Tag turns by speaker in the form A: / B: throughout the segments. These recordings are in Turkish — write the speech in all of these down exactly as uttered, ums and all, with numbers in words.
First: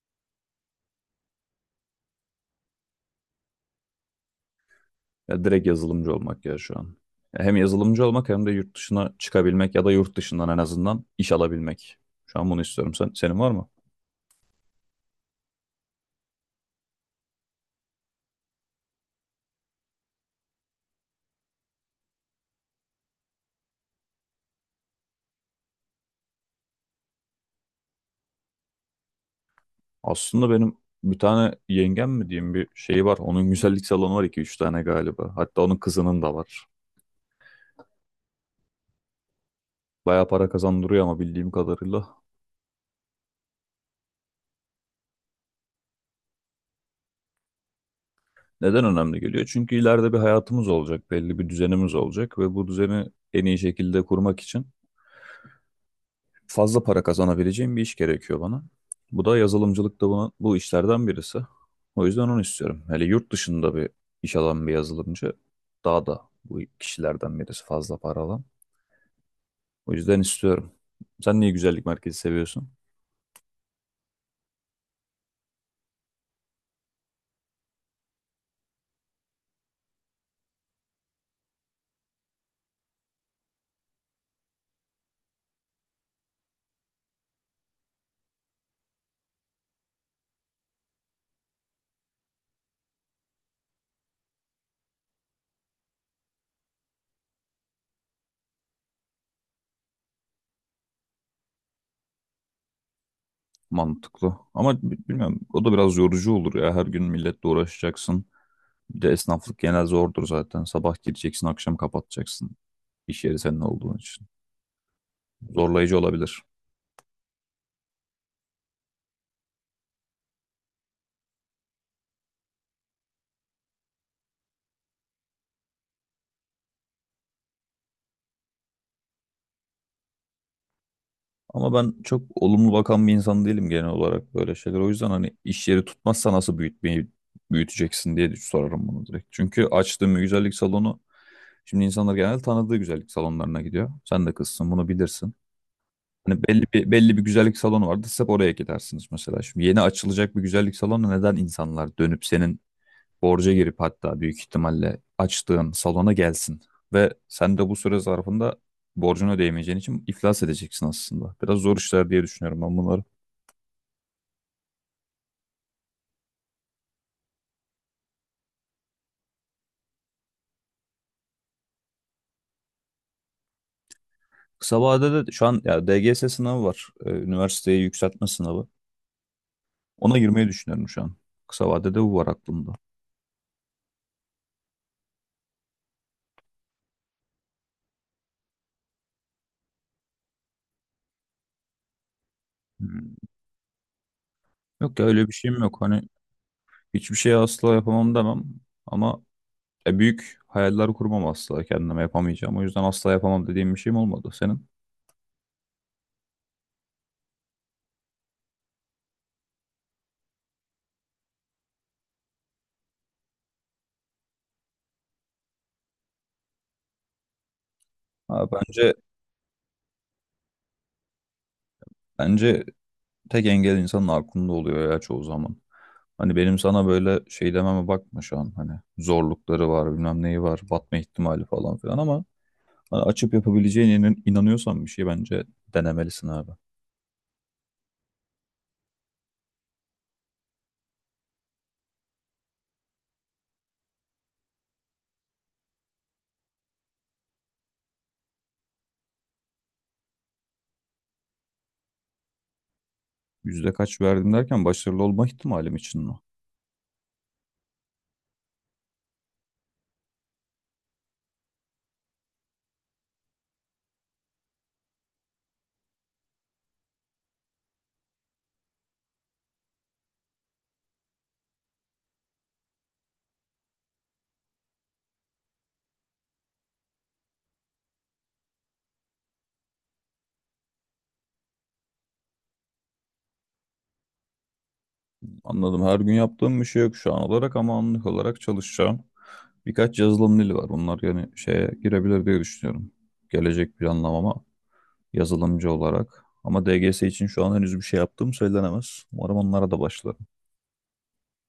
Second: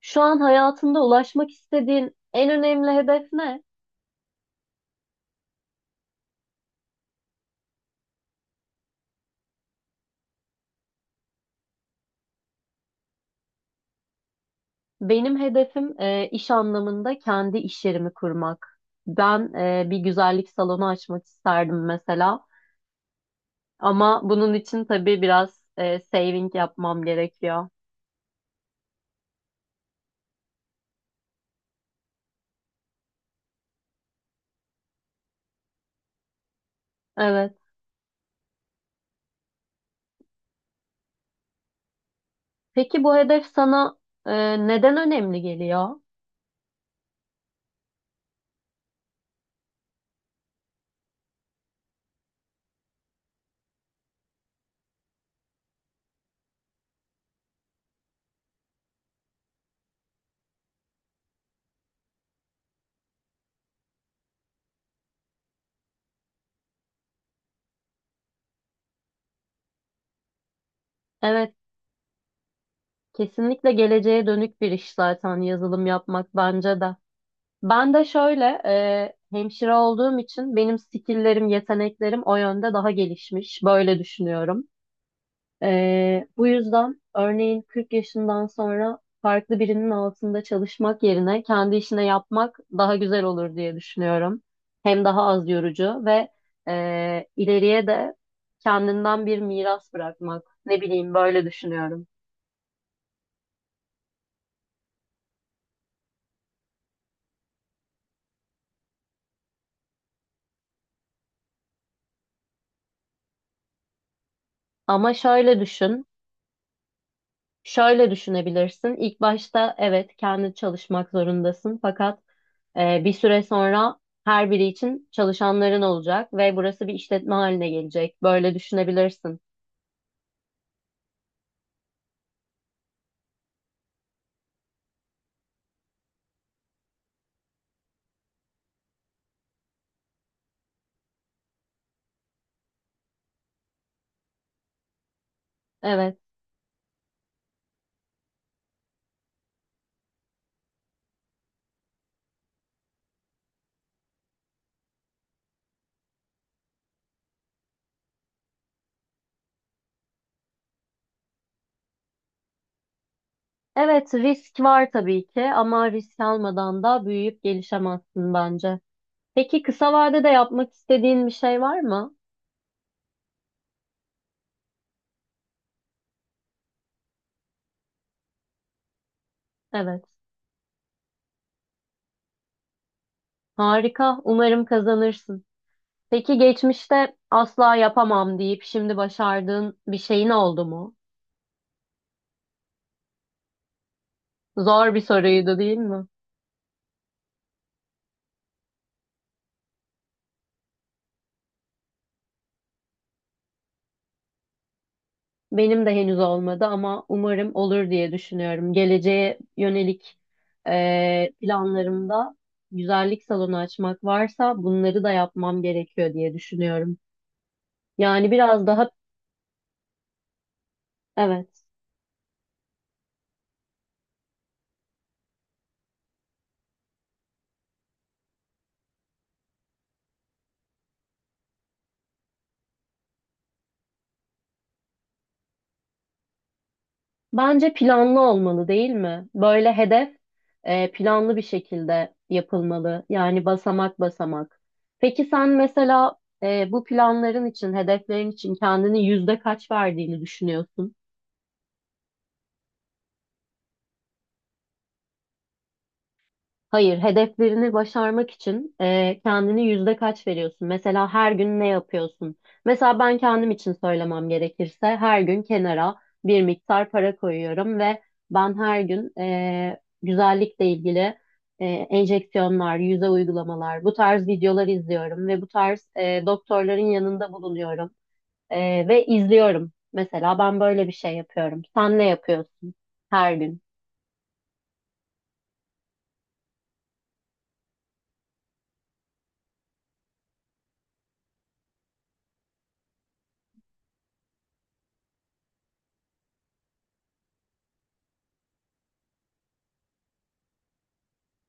A: Şu an hayatında ulaşmak istediğin en önemli hedef ne?
B: Ya direkt yazılımcı olmak ya şu an. Ya hem yazılımcı olmak hem de yurt dışına çıkabilmek ya da yurt dışından en azından iş alabilmek. Şu an bunu istiyorum. Sen, senin var mı?
A: Benim hedefim e, iş anlamında kendi iş yerimi kurmak. Ben e, bir güzellik salonu açmak isterdim mesela. Ama bunun için tabii biraz e, saving yapmam gerekiyor.
B: Aslında benim bir tane yengem mi diyeyim bir şeyi var. Onun güzellik salonu var iki üç tane galiba. Hatta onun kızının da var.
A: Evet.
B: Bayağı para kazandırıyor ama bildiğim kadarıyla.
A: Peki bu hedef sana e, neden önemli geliyor?
B: Neden önemli geliyor? Çünkü ileride bir hayatımız olacak, belli bir düzenimiz olacak ve bu düzeni en iyi şekilde kurmak için fazla para kazanabileceğim bir iş gerekiyor bana. Bu da yazılımcılık da buna, bu işlerden birisi. O yüzden onu istiyorum. Hele yurt dışında bir iş alan bir yazılımcı daha da bu kişilerden birisi fazla para alan. O yüzden istiyorum. Sen niye
A: Evet,
B: güzellik merkezi seviyorsun?
A: kesinlikle geleceğe dönük bir iş zaten yazılım yapmak bence de. Ben de şöyle e, hemşire olduğum için benim skilllerim, yeteneklerim o yönde daha gelişmiş. Böyle düşünüyorum. E, bu yüzden örneğin kırk yaşından sonra farklı birinin altında çalışmak yerine kendi işine yapmak daha güzel olur diye düşünüyorum. Hem daha az yorucu ve e, ileriye de kendinden bir miras bırakmak. Ne bileyim böyle düşünüyorum.
B: Mantıklı. Ama bi- bilmiyorum, o da biraz yorucu olur ya. Her gün milletle uğraşacaksın. Bir de esnaflık genel zordur zaten. Sabah gireceksin, akşam kapatacaksın. İş yeri senin olduğun için.
A: Ama şöyle
B: Zorlayıcı
A: düşün.
B: olabilir.
A: Şöyle düşünebilirsin. İlk başta evet kendi çalışmak zorundasın fakat e, bir süre sonra her biri için çalışanların olacak ve burası bir işletme haline gelecek. Böyle düşünebilirsin.
B: Ama ben çok olumlu bakan bir insan değilim genel olarak böyle şeyler. O yüzden hani iş yeri tutmazsa nasıl büyütmeyi büyüteceksin diye sorarım bunu direkt. Çünkü açtığım bir güzellik salonu, şimdi insanlar genelde tanıdığı güzellik salonlarına gidiyor. Sen de kızsın, bunu bilirsin.
A: Evet.
B: Hani belli bir belli bir güzellik salonu vardı. Siz hep oraya gidersiniz mesela. Şimdi yeni açılacak bir güzellik salonu neden insanlar dönüp senin borca girip hatta büyük ihtimalle açtığın salona gelsin. Ve sen de bu süre zarfında borcunu ödeyemeyeceğin için iflas edeceksin aslında. Biraz zor işler diye düşünüyorum ben bunları.
A: Evet risk var tabii ki ama risk almadan da büyüyüp gelişemezsin bence. Peki kısa vadede yapmak istediğin bir şey var mı?
B: Kısa vadede de şu an ya D G S sınavı var. Ee, Üniversiteye yükseltme sınavı.
A: Evet.
B: Ona girmeyi düşünüyorum şu an. Kısa vadede bu var aklımda.
A: Harika. Umarım kazanırsın. Peki geçmişte asla yapamam deyip şimdi başardığın bir şeyin oldu mu?
B: Hmm.
A: Zor
B: Yok
A: bir
B: ya, öyle bir
A: soruydu
B: şeyim
A: değil
B: yok. Hani
A: mi?
B: hiçbir şey asla yapamam demem. Ama e, büyük hayaller kurmam, asla kendime yapamayacağım. O yüzden asla yapamam dediğim bir şeyim olmadı. Senin?
A: Benim de henüz olmadı ama umarım olur diye düşünüyorum. Geleceğe yönelik eee, planlarımda güzellik salonu açmak varsa bunları da yapmam gerekiyor diye düşünüyorum. Yani
B: Ha,
A: biraz daha
B: bence
A: evet.
B: Bence tek engel insanın aklında oluyor ya çoğu zaman. Hani benim sana böyle şey dememe bakma şu an. Hani zorlukları var, bilmem neyi var, batma ihtimali falan filan ama hani açıp yapabileceğine inan- inanıyorsan bir şey, bence denemelisin abi.
A: Bence planlı olmalı değil mi? Böyle hedef eee, planlı bir şekilde yapılmalı. Yani basamak basamak. Peki sen mesela eee, bu planların için, hedeflerin için kendini yüzde kaç verdiğini düşünüyorsun?
B: Yüzde kaç verdim derken başarılı olma ihtimalim için mi?
A: Hayır, hedeflerini başarmak için e, kendini yüzde kaç veriyorsun? Mesela her gün ne yapıyorsun? Mesela ben kendim için söylemem gerekirse her gün kenara bir miktar para koyuyorum ve ben her gün e, güzellikle ilgili e, enjeksiyonlar, yüze uygulamalar, bu tarz videolar izliyorum ve bu tarz e, doktorların yanında bulunuyorum e, ve izliyorum. Mesela ben böyle bir şey yapıyorum. Sen ne yapıyorsun her gün?
B: Anladım. Her gün yaptığım bir şey yok şu an olarak ama anlık olarak çalışacağım. Birkaç yazılım dili var. Bunlar yani şeye girebilir diye düşünüyorum. Gelecek planlamama, yazılımcı olarak. Ama D G S için şu an henüz bir şey yaptığım söylenemez. Umarım onlara da başlarım.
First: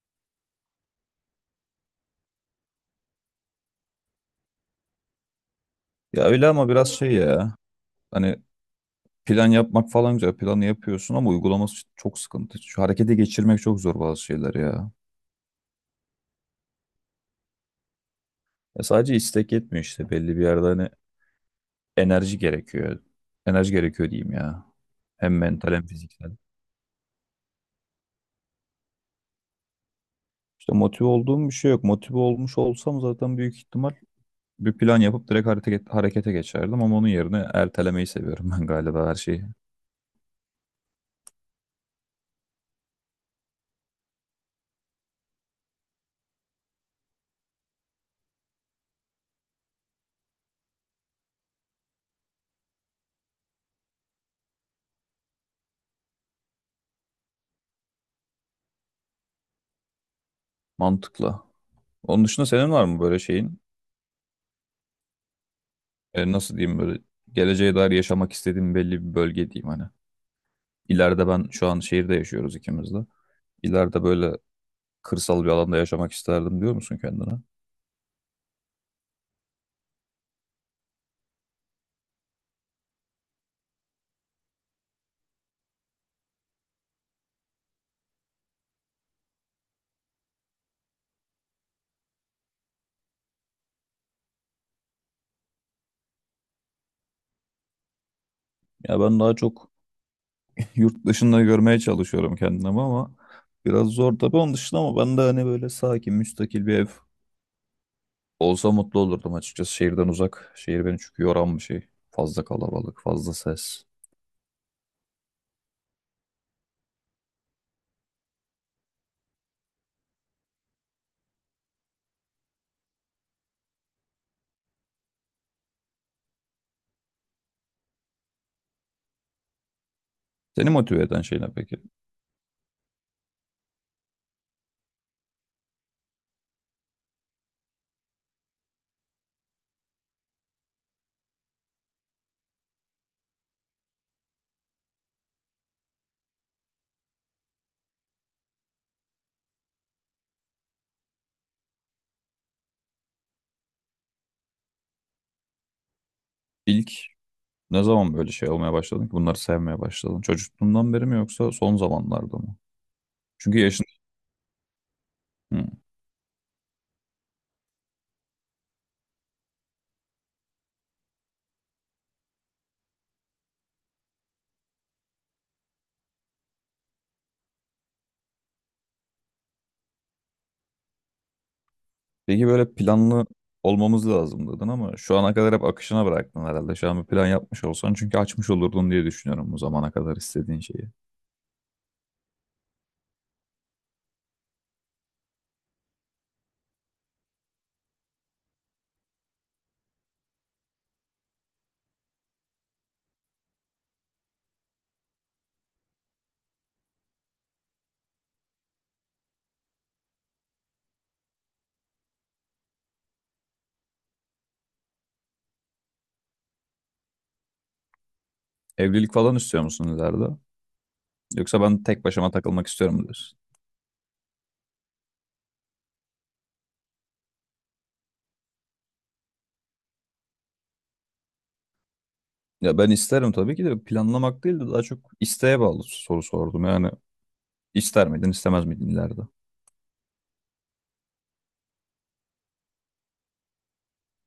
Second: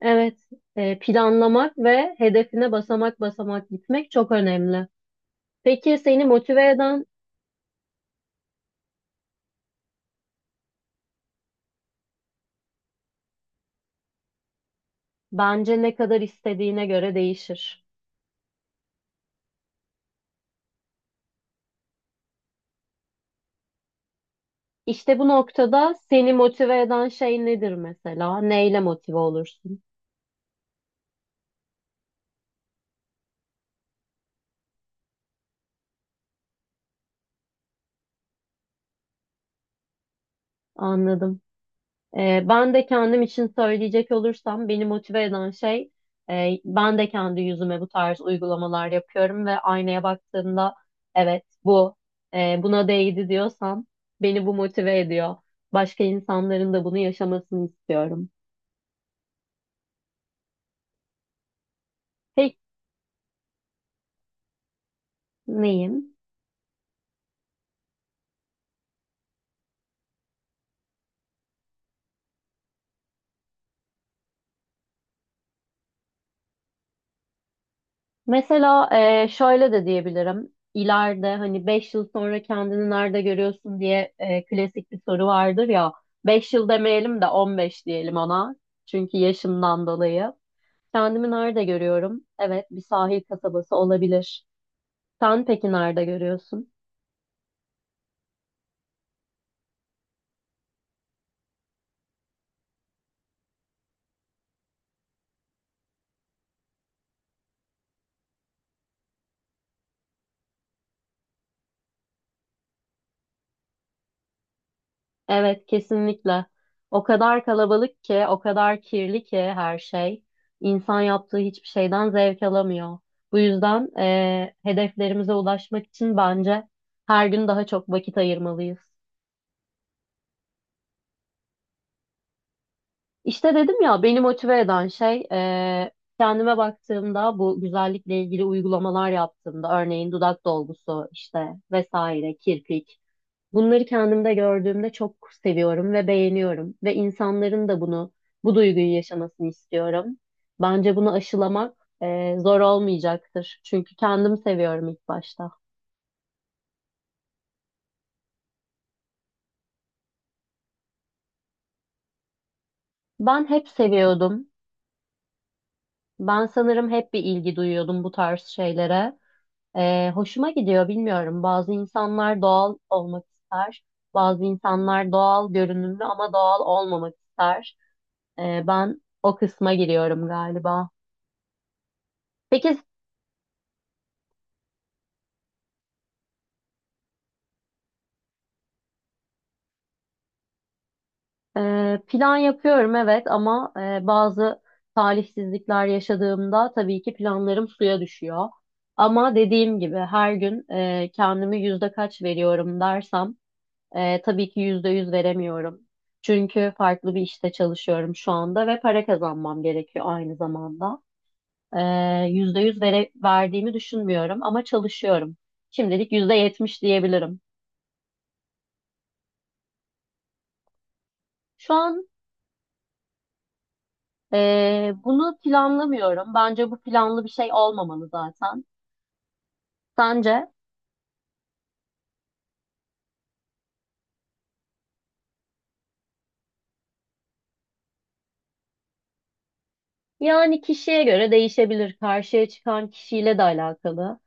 A: Evet, e, planlamak ve hedefine basamak basamak gitmek çok önemli. Peki
B: Ya
A: seni
B: öyle ama
A: motive
B: biraz
A: eden
B: şey ya. Hani plan yapmak falan güzel. Planı yapıyorsun ama uygulaması çok sıkıntı. Şu harekete geçirmek çok zor bazı şeyler ya.
A: bence ne kadar istediğine göre değişir.
B: Ya sadece istek yetmiyor işte. Belli bir yerde hani enerji gerekiyor. Enerji gerekiyor diyeyim ya.
A: İşte bu
B: Hem mental hem
A: noktada seni
B: fiziksel.
A: motive eden şey nedir mesela? Neyle motive olursun?
B: İşte motive olduğum bir şey yok. Motive olmuş olsam zaten büyük ihtimal bir plan yapıp direkt hareket, harekete geçerdim ama onun yerine ertelemeyi seviyorum ben galiba her şeyi.
A: Anladım. Ee, ben de kendim için söyleyecek olursam beni motive eden şey e, ben de kendi yüzüme bu tarz uygulamalar yapıyorum ve aynaya baktığımda evet bu e, buna değdi diyorsam beni bu motive ediyor. Başka insanların da bunu yaşamasını istiyorum.
B: Mantıklı. Onun dışında
A: Peki
B: senin var mı böyle şeyin?
A: neyim?
B: E, nasıl diyeyim, böyle geleceğe dair yaşamak istediğin belli bir bölge diyeyim hani. İleride, ben şu an şehirde yaşıyoruz ikimiz de. İleride böyle kırsal bir alanda yaşamak isterdim diyor musun kendine?
A: Mesela e, şöyle de diyebilirim. İleride hani beş yıl sonra kendini nerede görüyorsun diye e, klasik bir soru vardır ya. Beş yıl demeyelim de on beş diyelim ona. Çünkü yaşımdan dolayı. Kendimi nerede görüyorum? Evet, bir sahil kasabası olabilir. Sen peki nerede görüyorsun?
B: Ya ben daha çok yurt dışında görmeye çalışıyorum kendimi ama biraz zor tabii onun dışında, ama ben de hani böyle sakin, müstakil bir ev olsa mutlu olurdum açıkçası, şehirden uzak. Şehir beni çünkü yoran bir şey. Fazla kalabalık, fazla ses.
A: Evet, kesinlikle. O kadar kalabalık ki, o kadar kirli ki her şey. İnsan yaptığı hiçbir şeyden zevk alamıyor. Bu yüzden eee, hedeflerimize ulaşmak için bence her gün daha çok vakit ayırmalıyız.
B: Seni motive eden şey ne peki?
A: İşte dedim ya, beni motive eden şey eee, kendime baktığımda bu güzellikle ilgili uygulamalar yaptığımda, örneğin dudak dolgusu işte vesaire, kirpik. Bunları kendimde gördüğümde çok seviyorum ve beğeniyorum ve insanların da bunu, bu duyguyu yaşamasını istiyorum. Bence bunu aşılamak e, zor olmayacaktır. Çünkü kendim seviyorum ilk başta.
B: İlk, ne zaman böyle şey olmaya başladın ki, bunları sevmeye başladın? Çocukluğundan beri mi yoksa son zamanlarda mı?
A: Ben
B: Çünkü
A: hep
B: yaşın...
A: seviyordum.
B: Hı.
A: Ben sanırım hep bir ilgi duyuyordum bu tarz şeylere. E, hoşuma gidiyor, bilmiyorum. Bazı insanlar doğal olmak ister. Bazı insanlar doğal görünümlü ama doğal olmamak ister. E, ben o kısma giriyorum galiba.
B: Peki böyle
A: Peki
B: planlı olmamız lazım dedin ama şu ana kadar hep akışına bıraktın herhalde. Şu an bir plan yapmış olsan çünkü açmış olurdun diye düşünüyorum, bu zamana kadar istediğin şeyi.
A: Ee, plan yapıyorum evet ama e, bazı talihsizlikler yaşadığımda tabii ki planlarım suya düşüyor. Ama dediğim gibi her gün e, kendimi yüzde kaç veriyorum dersem e, tabii ki yüzde yüz veremiyorum. Çünkü farklı bir işte çalışıyorum şu anda ve para kazanmam gerekiyor aynı zamanda. Ee, Yüzde yüz vere, verdiğimi düşünmüyorum ama çalışıyorum. Şimdilik yüzde yetmiş diyebilirim.
B: Evlilik falan istiyor musun ileride? Yoksa
A: Şu
B: ben tek
A: an
B: başıma takılmak istiyorum mu diyorsun?
A: Ee, bunu planlamıyorum. Bence bu planlı bir şey olmamalı zaten. Sence?
B: Ya ben isterim tabii ki de, planlamak değil de daha çok isteğe bağlı soru sordum. Yani ister miydin istemez miydin ileride?
A: Yani kişiye göre değişebilir. Karşıya çıkan kişiyle de alakalı.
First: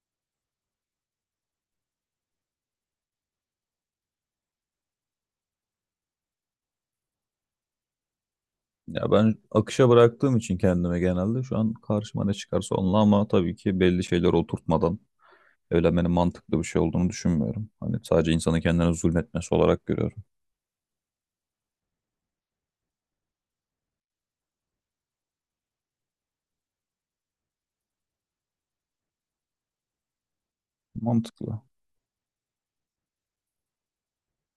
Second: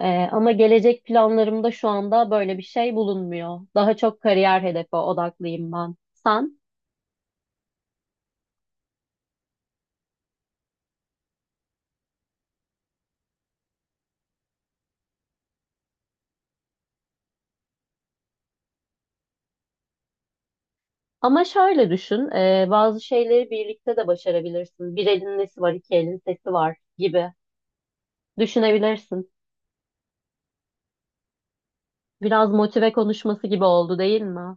A: Ee, ama gelecek planlarımda şu anda böyle bir şey bulunmuyor. Daha çok kariyer hedefe odaklıyım ben. Sen?
B: Ya ben akışa bıraktığım için kendime, genelde şu an karşıma ne çıkarsa onunla, ama tabii ki belli şeyler oturtmadan evlenmenin mantıklı bir şey olduğunu düşünmüyorum. Hani sadece insanın kendine zulmetmesi olarak görüyorum.
A: Ama şöyle düşün, e, bazı şeyleri birlikte de başarabilirsin. Bir elin nesi var, iki elin sesi var gibi düşünebilirsin.
B: Mantıklı.
A: Biraz motive konuşması gibi oldu değil mi?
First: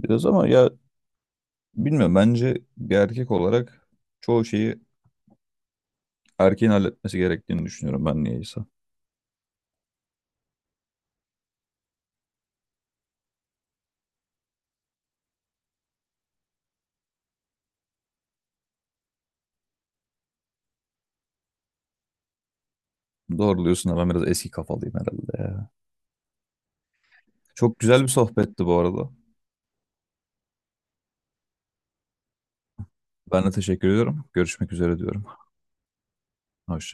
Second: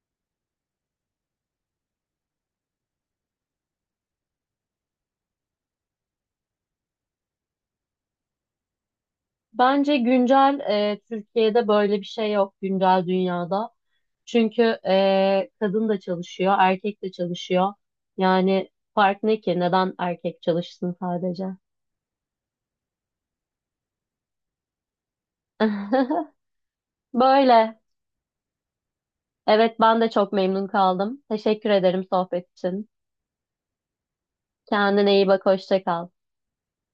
B: Biraz ama ya bilmiyorum, bence bir erkek olarak çoğu şeyi erkeğin halletmesi gerektiğini düşünüyorum ben niyeyse.
A: Bence güncel e, Türkiye'de böyle bir şey yok güncel dünyada. Çünkü e, kadın da çalışıyor, erkek de çalışıyor. Yani fark ne ki? Neden erkek çalışsın sadece?
B: Doğru diyorsun ama ben biraz eski kafalıyım herhalde ya. Çok
A: Böyle.
B: güzel bir sohbetti bu arada.
A: Evet ben de çok memnun kaldım. Teşekkür ederim sohbet için.
B: Ben de teşekkür ediyorum. Görüşmek üzere
A: Kendine
B: diyorum.
A: iyi bak, hoşça kal.
B: Hoşça